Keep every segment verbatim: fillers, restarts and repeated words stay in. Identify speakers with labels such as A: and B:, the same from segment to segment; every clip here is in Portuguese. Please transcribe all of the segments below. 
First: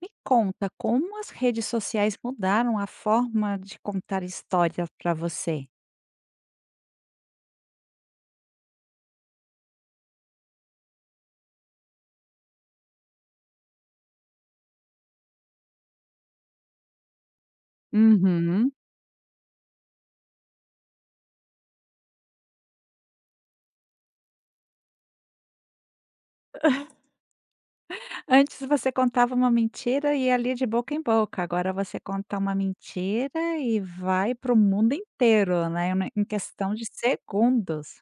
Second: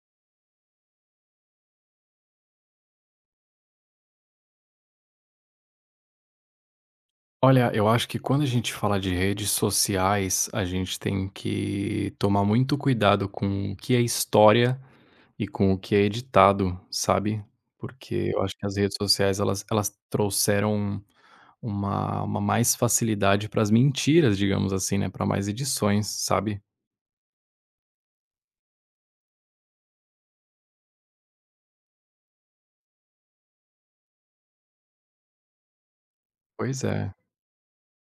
A: Me conta, como as redes sociais mudaram a forma de contar história para você?
B: Olha, eu acho que quando a gente fala de redes sociais, a gente tem que tomar muito cuidado com o que é história e com o que é editado, sabe? Porque eu acho que
A: Uhum.
B: as redes sociais elas, elas trouxeram uma, uma mais facilidade para as mentiras, digamos assim, né? Para mais edições, sabe?
A: Antes você contava uma mentira e ia ali de boca em boca, agora você conta uma mentira e vai para o mundo inteiro, né, na em questão
B: Pois
A: de
B: é,
A: segundos.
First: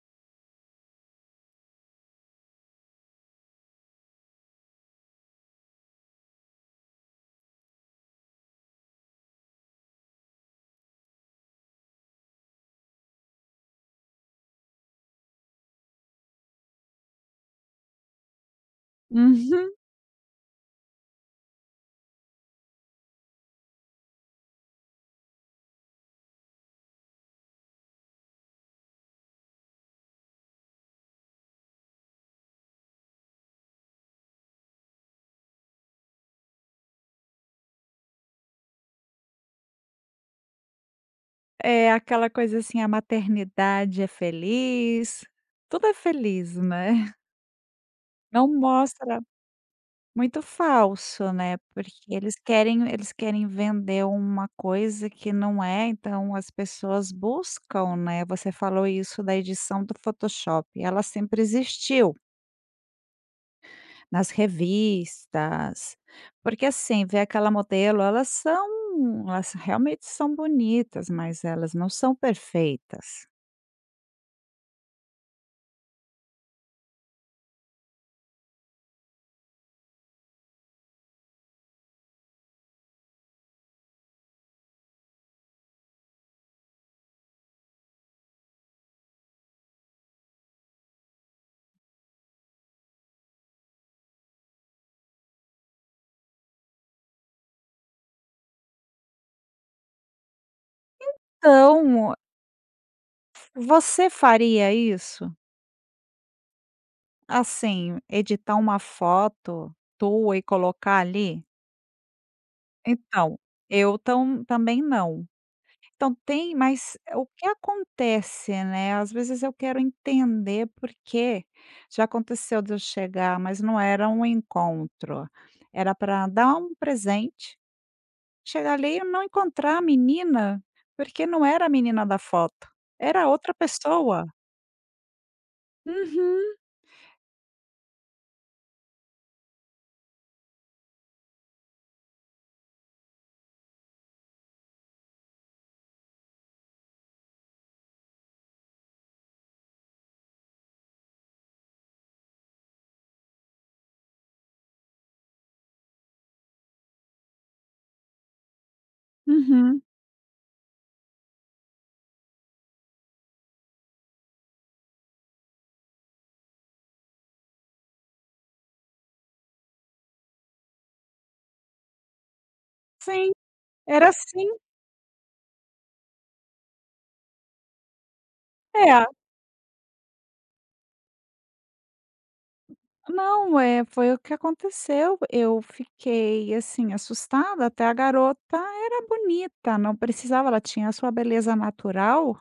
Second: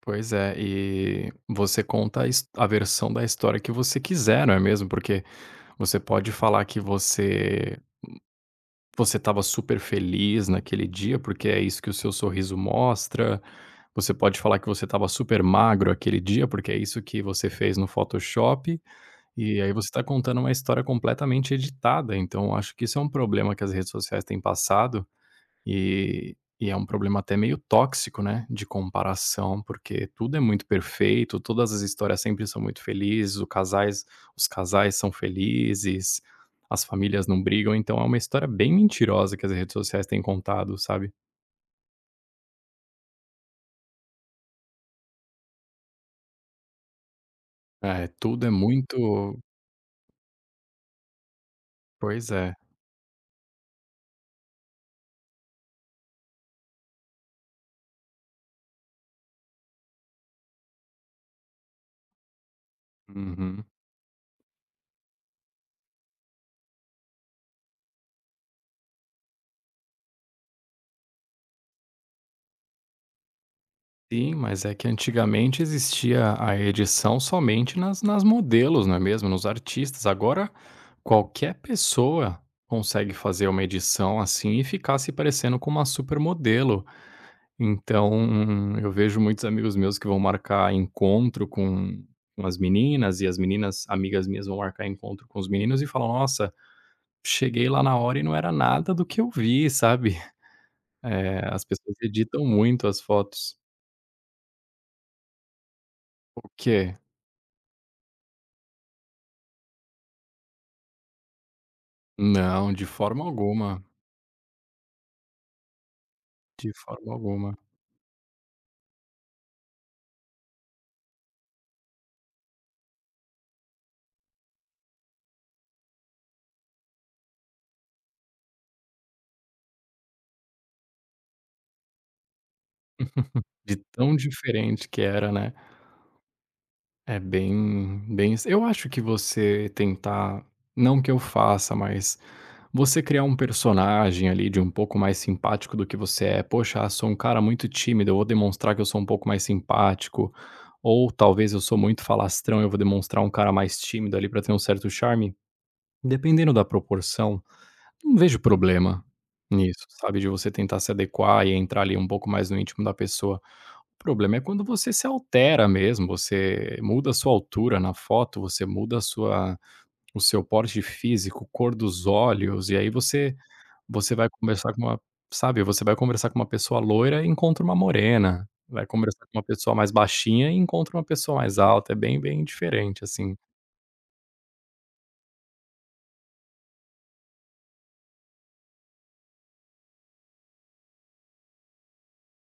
B: pois é. E você conta a his- a versão da história que você quiser, não é mesmo? Porque você pode falar que você Você estava super feliz naquele dia, porque é isso que o seu sorriso mostra. Você pode falar que você estava super magro aquele dia, porque é isso que você fez no Photoshop, e
A: Uhum.
B: aí você está contando uma história completamente editada. Então, acho que isso é um problema que as redes sociais têm passado, e e é um problema até meio tóxico, né, de comparação, porque tudo é muito perfeito, todas as histórias sempre são muito felizes, os casais os casais são felizes, as famílias não brigam, então é uma história bem mentirosa que as redes sociais têm contado, sabe.
A: É aquela coisa assim, a maternidade é feliz, tudo é feliz, né.
B: É, tudo
A: Não
B: é
A: mostra.
B: muito
A: Muito falso, né, porque
B: pois
A: eles
B: é.
A: querem eles querem vender uma coisa que não é, então as pessoas buscam, né. Você falou isso da edição do Photoshop, ela sempre existiu
B: Uhum.
A: nas revistas, porque, assim, vê aquela modelo, elas são elas realmente são bonitas, mas elas não são perfeitas.
B: Sim, mas é que antigamente existia a edição somente nas nas modelos, não é mesmo, nos artistas. Agora qualquer pessoa consegue fazer uma edição assim e ficar se parecendo com uma supermodelo. Então, eu vejo muitos amigos meus que vão marcar encontro com com as meninas e as meninas amigas minhas vão marcar encontro com os meninos e falam: "Nossa, cheguei lá na hora e não era nada do que eu vi", sabe. Eh, as pessoas
A: Então,
B: editam muito as fotos.
A: você faria isso?
B: O quê?
A: Assim, editar uma foto tua e colocar ali?
B: Não, de forma
A: Então,
B: alguma,
A: eu tam também não. Então tem,
B: de
A: mas
B: forma
A: o que
B: alguma.
A: acontece, né, às vezes eu quero entender porque já aconteceu de eu chegar, mas não era um encontro, era para dar um presente, chegar ali e não encontrar a menina, porque não era a menina da foto, era outra
B: De tão
A: pessoa.
B: diferente que era, né.
A: Uhum,
B: É bem bem eu acho que você tentar não que eu faça, mas você criar um personagem ali de um pouco mais simpático do que você é. "Poxa, ah, sou um cara muito tímido, eu vou demonstrar que eu sou um pouco mais simpático", ou talvez "eu sou muito falastrão, eu vou demonstrar um cara mais tímido ali para ter um certo charme", dependendo da proporção. Não vejo problema
A: uhum.
B: nisso, sabe, de você tentar se adequar e entrar ali um pouco mais no íntimo da pessoa. O problema é quando você se altera mesmo, você muda a sua altura na foto, você muda a sua o seu porte físico, cor dos olhos, e aí
A: Sim,
B: você
A: era
B: você vai
A: assim
B: conversar com uma sabe, você vai conversar com uma pessoa loira e encontra uma morena, vai
A: é.
B: conversar com uma pessoa mais baixinha e encontra uma pessoa mais alta, é bem, bem diferente, assim.
A: Não, é, foi o que aconteceu. Eu fiquei, assim, assustada, até a garota era bonita, não precisava, ela tinha a sua beleza natural,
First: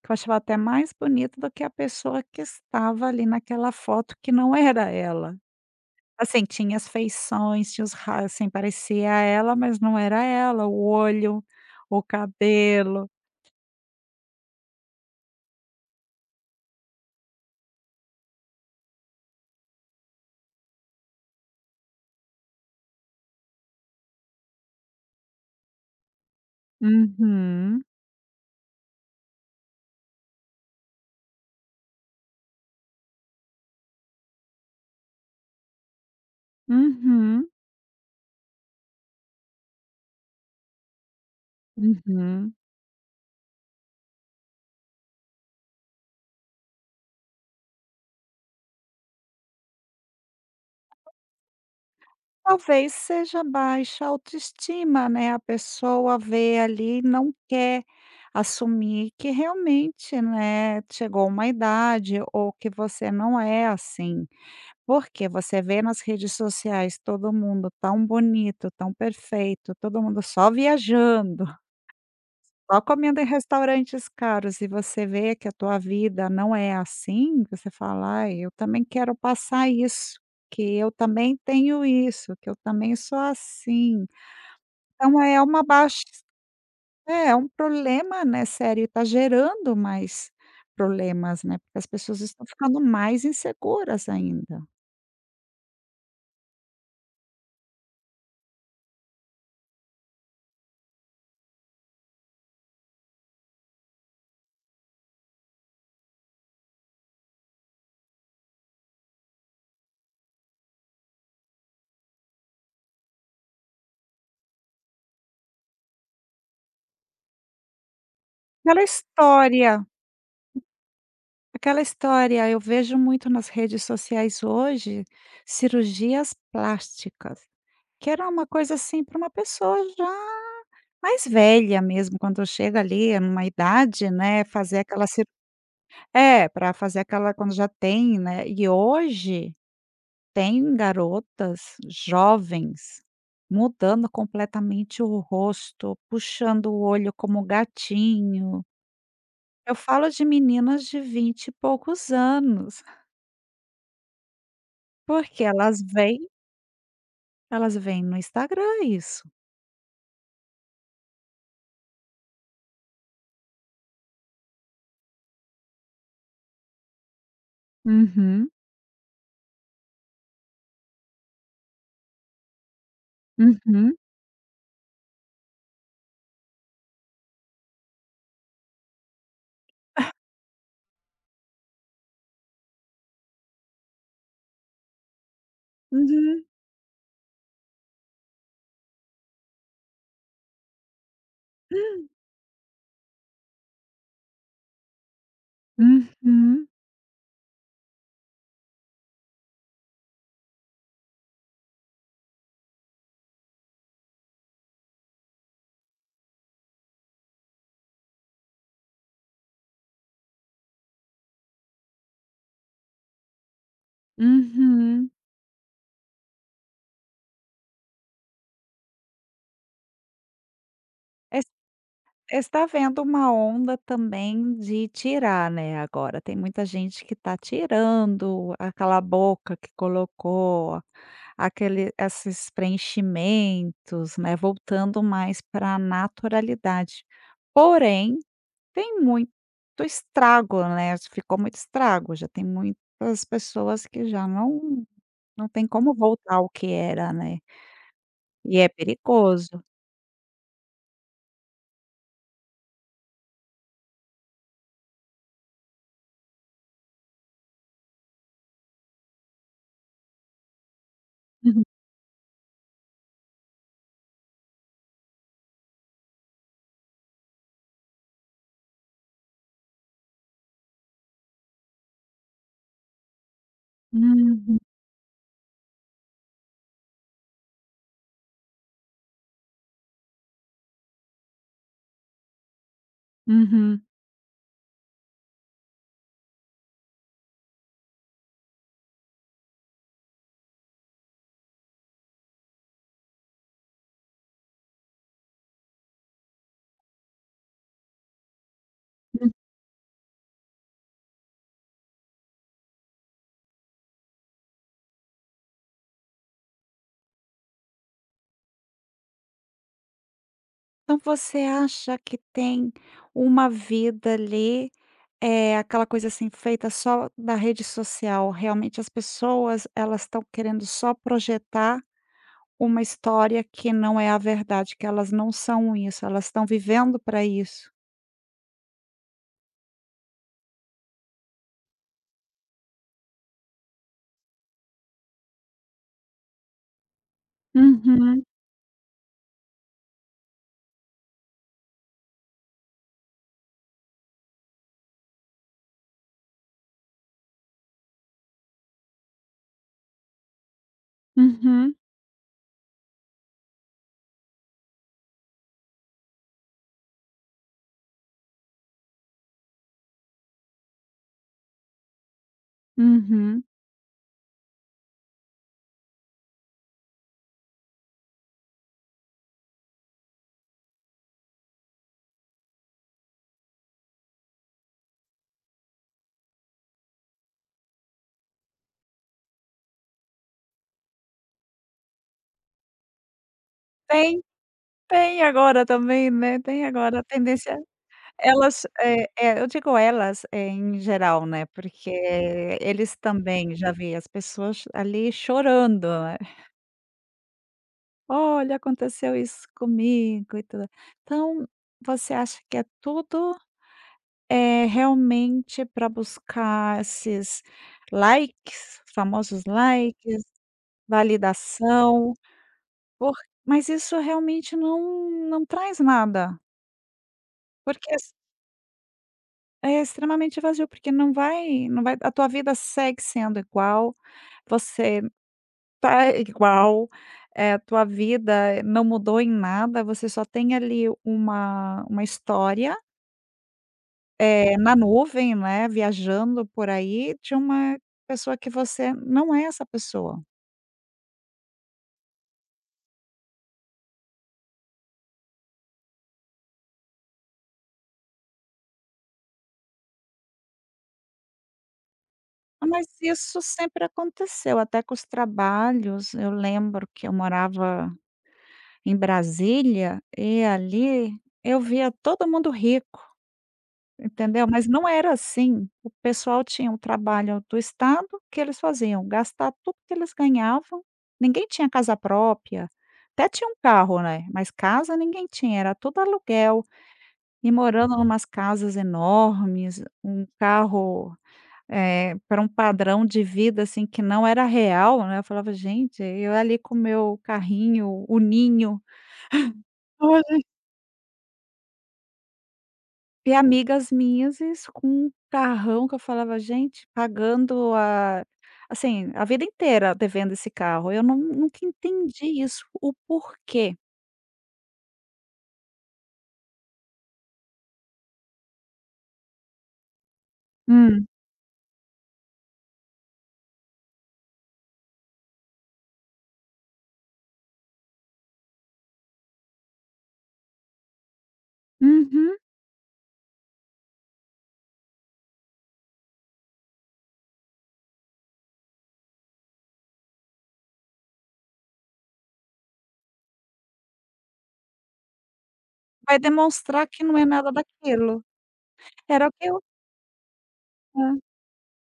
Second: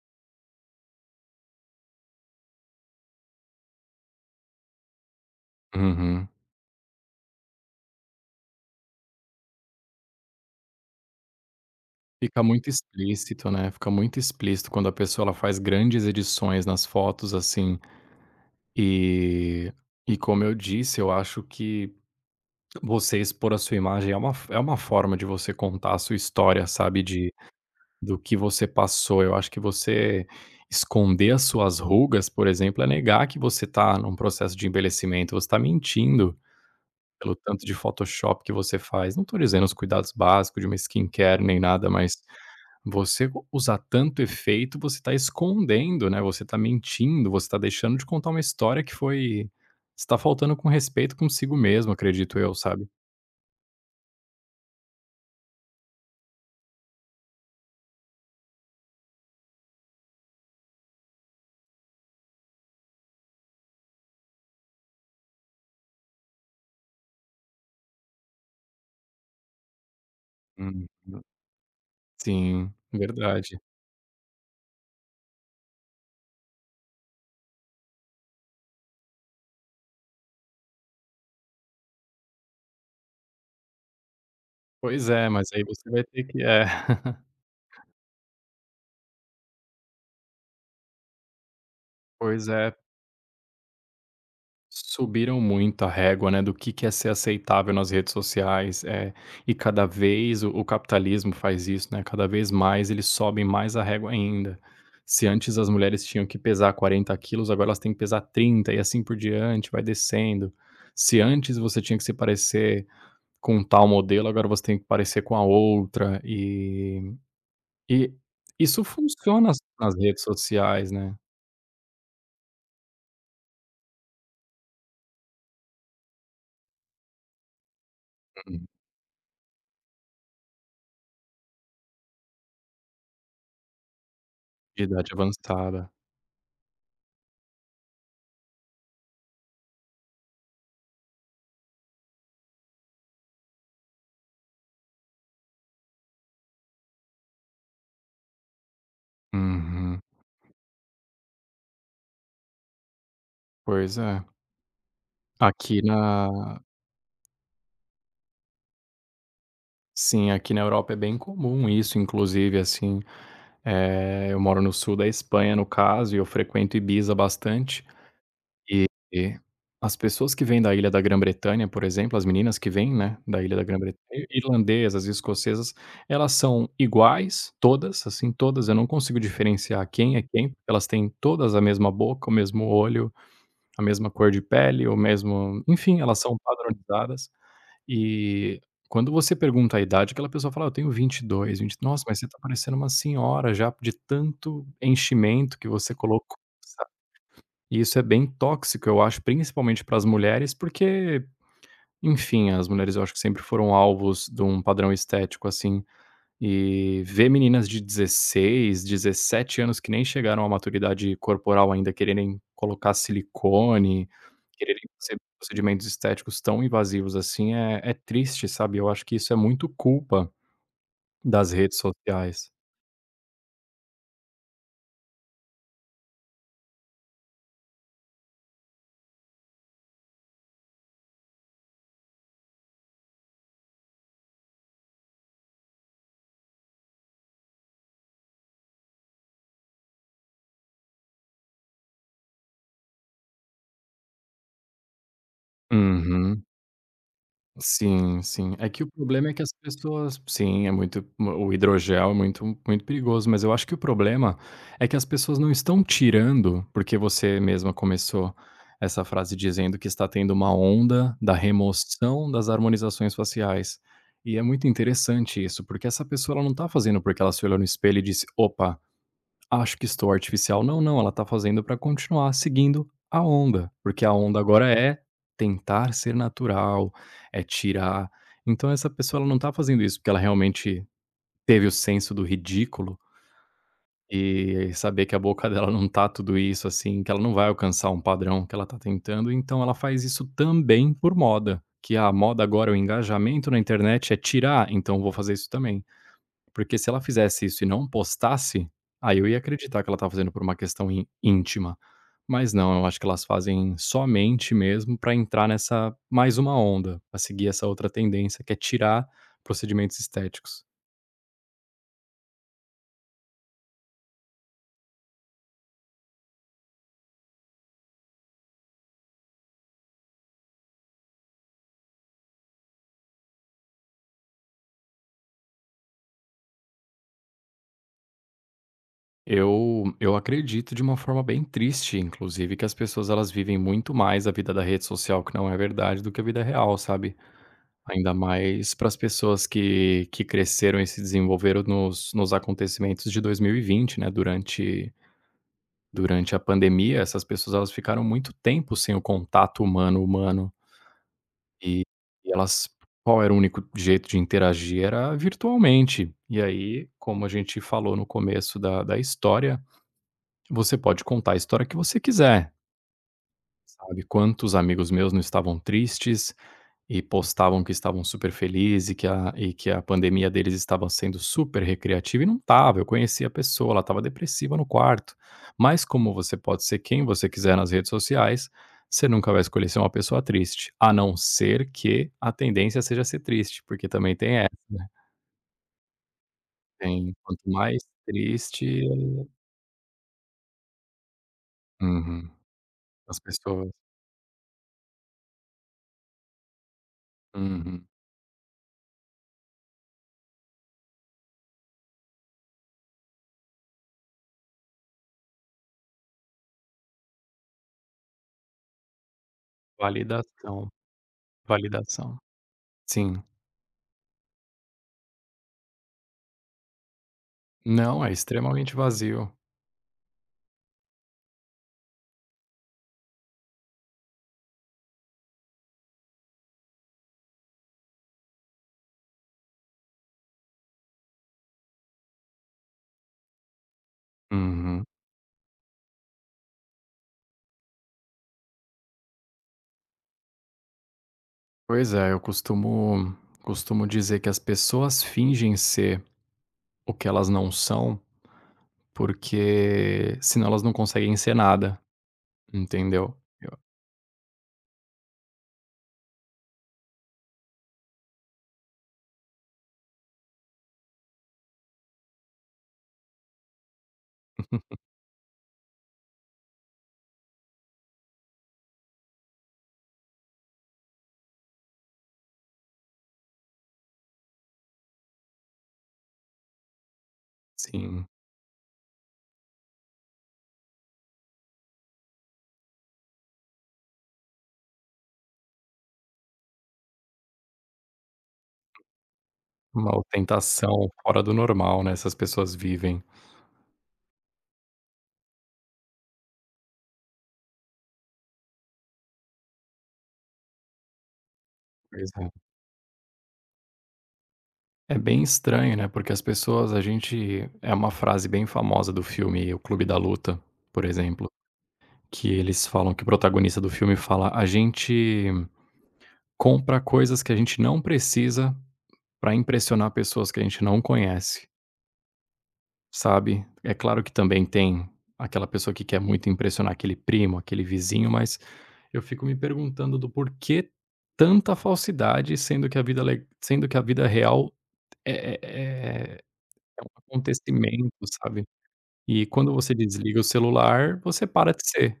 A: que eu achava até mais bonita do que a pessoa que estava ali naquela foto que não era ela.
B: Uhum.
A: Assim, tinha as feições, tinha os ra assim, parecia ela, mas não era ela, o olho, o
B: Fica muito
A: cabelo.
B: explícito, né, fica muito explícito quando a pessoa ela faz grandes edições nas fotos, assim, e e como eu disse, eu acho que você expor a sua imagem é uma é uma forma de você contar a sua história, sabe, de
A: Uhum,
B: do que você passou. Eu acho que você esconder as suas rugas, por exemplo, é negar que você tá num processo de envelhecimento, você tá mentindo pelo
A: uhum,
B: tanto de Photoshop que você faz. Não tô dizendo os cuidados básicos de uma skincare nem nada, mas
A: uhum.
B: você u usar tanto efeito, você está escondendo, né, você está mentindo, você está deixando de contar uma história que foi você está faltando com respeito consigo mesmo, acredito eu, sabe.
A: Talvez seja baixa autoestima, né, a pessoa vê ali e não quer assumir que realmente, né, chegou uma idade ou que você não é assim. Porque você vê nas redes sociais todo mundo tão bonito, tão perfeito, todo mundo só
B: Uhum.
A: viajando.
B: Sim,
A: Só comendo em
B: verdade.
A: restaurantes caros e você vê que a tua vida não é assim, você fala: "Ai, eu também quero passar isso, que eu também tenho isso, que eu também sou assim".
B: Pois
A: Então
B: é,
A: é
B: mas
A: uma
B: aí você vai
A: baixa
B: ter que é.
A: É, é um problema, né, sério, e tá gerando mais problemas, né, porque as pessoas estão
B: Pois é.
A: ficando mais inseguras ainda.
B: Subiram muito a régua, né, do que que é ser aceitável nas redes sociais, é e cada vez o o capitalismo faz isso, né, cada vez mais eles sobem mais a régua ainda. Se antes as mulheres tinham que pesar quarenta quilos, agora elas têm que pesar trinta e assim por diante, vai descendo. Se antes você tinha que se parecer com um tal modelo, agora você tem que parecer com a outra e e
A: Aquela
B: isso funciona nas
A: história
B: nas redes sociais, né.
A: Aquela história, eu vejo muito nas redes sociais hoje, cirurgias plásticas. Que era uma
B: Uhum.
A: coisa, assim, para uma pessoa já mais velha mesmo, quando chega ali numa idade, né, fazer
B: De
A: aquela
B: idade
A: cir
B: avançada.
A: é, para fazer aquela quando já tem, né. E hoje tem garotas jovens mudando completamente o rosto, puxando o olho como gatinho. Eu
B: Uhum.
A: falo de meninas de vinte e poucos anos,
B: Pois é.
A: porque
B: Aqui
A: elas
B: na
A: vêm elas vêm no Instagram isso.
B: Sim, aqui na Europa é bem comum isso, inclusive, assim, eh, eu moro no sul da Espanha, no caso, e eu frequento Ibiza bastante,
A: Uhum,
B: e e as pessoas que vêm da ilha da Grã-Bretanha, por exemplo, as meninas que vêm, né, da ilha da
A: uhum,
B: Grã-Bretanha, irlandesas, escocesas, elas são iguais, todas, assim, todas, eu não consigo diferenciar quem é quem, elas têm todas a mesma boca, o mesmo olho, a mesma cor de pele, o mesmo enfim, elas são
A: uhum,
B: padronizadas. E quando você pergunta a idade, aquela pessoa fala: "Ah, eu tenho vinte e dois, vinte". "Nossa, mas você tá parecendo uma senhora já de tanto enchimento que você colocou",
A: uhum.
B: sabe. E isso é bem tóxico, eu acho, principalmente para as mulheres, porque, enfim, as mulheres eu acho que sempre foram alvos de um padrão estético, assim. E ver meninas de dezesseis, dezessete anos que nem chegaram à maturidade corporal ainda quererem colocar silicone, quererem
A: Uhum.
B: fazer procedimentos estéticos tão invasivos assim é é triste, sabe. Eu acho que isso é muito culpa
A: Es
B: das redes sociais.
A: Está havendo uma onda também de tirar, né, agora. Tem muita gente que está tirando aquela boca que colocou, aquele esses preenchimentos, né, voltando mais pra naturalidade. Porém, tem muito estrago, né, ficou muito estrago, já tem muitas pessoas que já não não tem como voltar
B: Uhum.
A: ao que era, né,
B: Sim, sim.
A: e
B: É
A: é
B: que o problema é que as
A: perigoso.
B: pessoas sim, é muito o hidrogel é muito muito perigoso, mas eu acho que o problema é que as pessoas não estão tirando, porque você mesma começou essa frase dizendo que está tendo uma onda da
A: Uhum.
B: remoção das harmonizações faciais. E é muito interessante isso, porque essa pessoa ela não está fazendo porque ela se olhou no espelho e disse: "Opa, acho que estou artificial". Não, não, ela está fazendo para continuar seguindo a onda, porque a onda
A: Uhum.
B: agora é tentar ser natural, é tirar. Então essa pessoa ela não está fazendo isso porque ela realmente teve o senso do ridículo
A: Uhum.
B: e saber que a boca dela não tá tudo isso, assim, que ela não vai alcançar um padrão que ela tá tentando, então ela faz isso também por moda, que a moda agora, o engajamento na internet é tirar, então vou fazer isso também. Porque se ela fizesse isso e não postasse, aí eu ia acreditar que ela estava fazendo por uma questão in íntima. Mas não, eu acho que elas fazem somente mesmo para entrar nessa mais uma onda, para seguir essa outra tendência que é tirar procedimentos estéticos.
A: Então você acha que tem uma vida ali, é aquela coisa assim feita só da rede social, realmente as pessoas elas estão querendo só projetar uma história que não é a verdade, que elas não são isso, elas estão vivendo para isso?
B: Eu eu acredito de uma forma bem triste, inclusive, que as pessoas elas vivem muito mais a vida da rede social, que não é verdade, do que a vida real, sabe. Ainda
A: Uhum,
B: mais para as pessoas que que cresceram e se desenvolveram nos nos acontecimentos de dois mil e vinte, né, durante. Durante a pandemia, essas pessoas elas ficaram muito tempo sem o contato humano humano,
A: uhum,
B: e e elas qual era o único jeito de interagir? Era virtualmente. E aí, como a gente falou no começo da da história, você pode contar a história que você quiser,
A: uhum.
B: sabe. Quantos amigos meus não estavam tristes, e postavam que estavam super felizes e que a e que a pandemia deles estava sendo super recreativa e não estava, eu conheci a pessoa, ela estava depressiva no quarto. Mas como você pode ser quem você quiser nas redes sociais, você nunca vai escolher ser uma pessoa triste, a não ser que a tendência seja ser triste, porque também
A: Tem
B: tem essa, né,
A: Tem agora também, né, tem agora a
B: tem quanto
A: tendência.
B: mais
A: Elas
B: triste
A: é é, eu digo elas, eh, em geral, né, porque
B: uhum,
A: eles
B: as
A: também,
B: pessoas
A: já vi as pessoas ali chorando, né.
B: uhum.
A: "Olha, aconteceu isso comigo e tudo". Então, você acha que é tudo, eh, realmente para buscar esses likes, famosos likes,
B: Validação,
A: validação,
B: validação.
A: por
B: Sim.
A: mas isso realmente não não traz nada, porque
B: Não, é extremamente vazio.
A: é extremamente vazio, porque não vai não vai a tua vida segue sendo igual, você tá igual, eh, tua vida não mudou em nada, você só tem ali uma uma história, eh, na
B: Uhum.
A: nuvem, né, viajando por aí, de uma pessoa que você não é essa pessoa.
B: Pois é, eu costumo costumo dizer que as pessoas fingem ser o que elas não são, porque senão elas não conseguem ser nada,
A: Ah, mas
B: entendeu?
A: isso
B: Eu
A: sempre aconteceu, até com os trabalhos, eu lembro que eu morava em Brasília, e ali eu via todo mundo rico. Entendeu? Mas não era assim. O pessoal tinha um trabalho do estado que eles faziam, gastar tudo que eles ganhavam. Ninguém tinha casa própria, até tinha um carro, né, mas casa ninguém tinha, era tudo aluguel e morando
B: assim,
A: numas casas enormes, um carro, eh, para um padrão de vida, assim, que não era real, né, eu falava: "Gente, eu ali com o meu carrinho, o ninho".
B: uma ostentação fora do normal, né, essas pessoas vivem.
A: E amigas minhas, isso com um carrão que eu falava: "Gente, pagando a assim, a vida inteira devendo esse carro". Eu não Nunca
B: Pois é.
A: entendi isso, o porquê.
B: É bem estranho, né, porque as pessoas a gente é uma frase bem famosa do filme O Clube da Luta, por
A: Hum.
B: exemplo, que eles falam que o protagonista do filme fala: "A gente compra coisas que a gente não precisa para impressionar pessoas que a gente não conhece",
A: Uhum.
B: sabe. É claro que também tem aquela pessoa que quer muito impressionar aquele primo, aquele vizinho, mas eu fico me perguntando do porquê tanta falsidade, sendo que a vida le sendo que a vida real é é
A: Vai
B: é é um
A: demonstrar que não é nada
B: acontecimento,
A: daquilo.
B: sabe. E
A: Era o que
B: quando
A: eu
B: você desliga o celular,
A: Hã,
B: você para de ser.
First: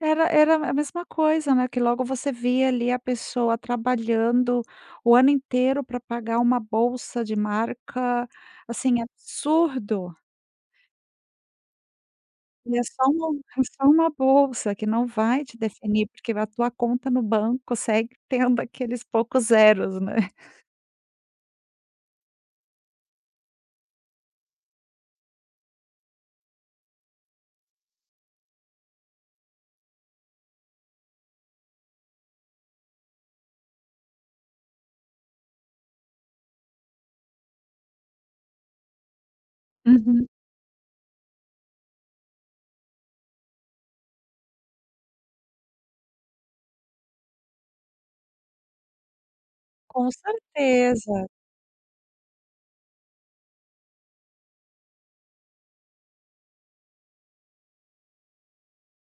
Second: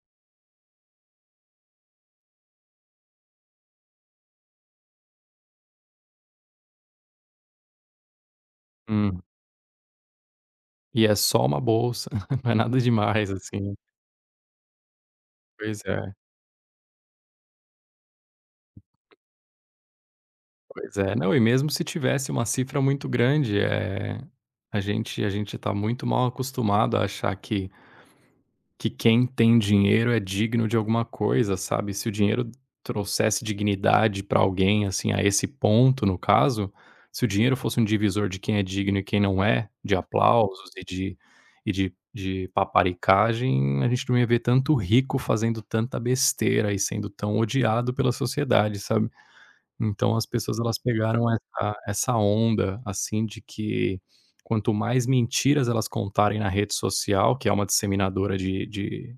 A: era era a mesma coisa, né, que logo você via ali a pessoa trabalhando o ano inteiro para pagar uma bolsa de marca, assim,
B: Hum,
A: absurdo.
B: e é só uma bolsa, não é nada
A: E é só uma
B: demais, assim.
A: é
B: Né?
A: só uma bolsa que não vai te
B: Pois
A: definir,
B: é.
A: porque a tua conta no banco segue tendo aqueles poucos zeros, né.
B: Pois é. Não, e mesmo se tivesse uma cifra muito grande, é a gente a gente está muito mal acostumado a achar que que quem tem dinheiro é digno de alguma coisa, sabe. Se o dinheiro trouxesse dignidade para alguém, assim, a esse ponto no caso, se o dinheiro fosse um divisor de quem é digno e quem não é, de
A: Uhum.
B: aplausos e de e de de paparicagem, a gente não ia ver tanto rico fazendo tanta besteira e sendo tão odiado pela sociedade, sabe.
A: Com
B: Então as pessoas elas pegaram
A: certeza.
B: essa essa onda, assim, de que quanto mais mentiras elas contarem na rede social, que é uma disseminadora de de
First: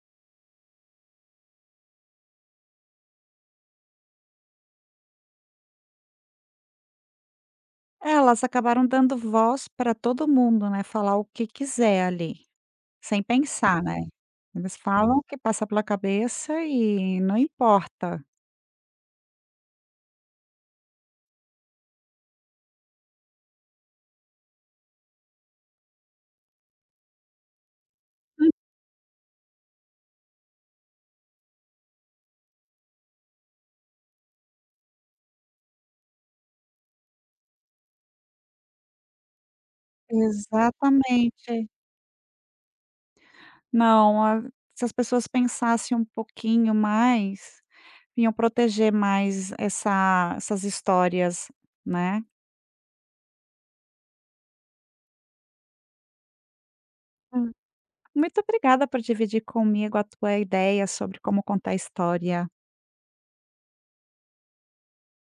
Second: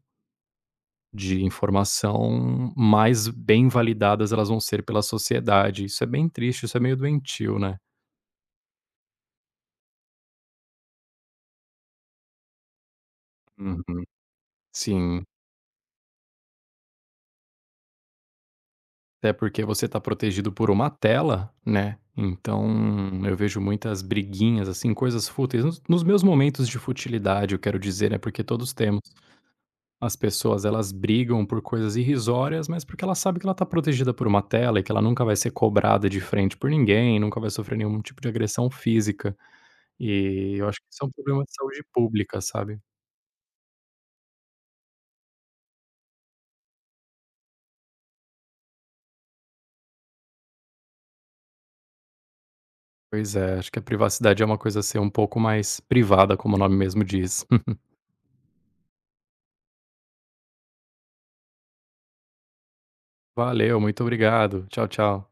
B: de informação, mais bem validadas elas vão ser pela sociedade. Isso é bem triste, isso é meio doentio, né.
A: Elas acabaram dando voz para todo mundo, né, falar o que quiser ali, sem pensar,
B: Uhum.
A: né. Eles falam o
B: Sim.
A: que passa pela cabeça e não importa.
B: Até porque você está protegido por uma tela, né, então eu vejo muitas briguinhas, assim, coisas fúteis, nos nos meus momentos de futilidade, eu quero dizer, né, porque
A: Hum.
B: todos temos. As pessoas elas brigam por coisas irrisórias, mas porque ela sabe que ela está protegida por uma tela e que ela nunca vai ser cobrada de frente por ninguém, nunca vai sofrer nenhum tipo de agressão física. E eu acho que isso é um problema de
A: Exatamente.
B: saúde pública, sabe.
A: Não, a Se as pessoas pensassem um pouquinho mais, vinham proteger mais essa essas histórias, né.
B: Pois é, acho que a privacidade é uma coisa a ser um pouco mais privada, como o nome mesmo diz.
A: Hum. Muito obrigada por dividir comigo a tua ideia sobre como contar história.
B: Valeu, muito obrigado. Tchau, tchau.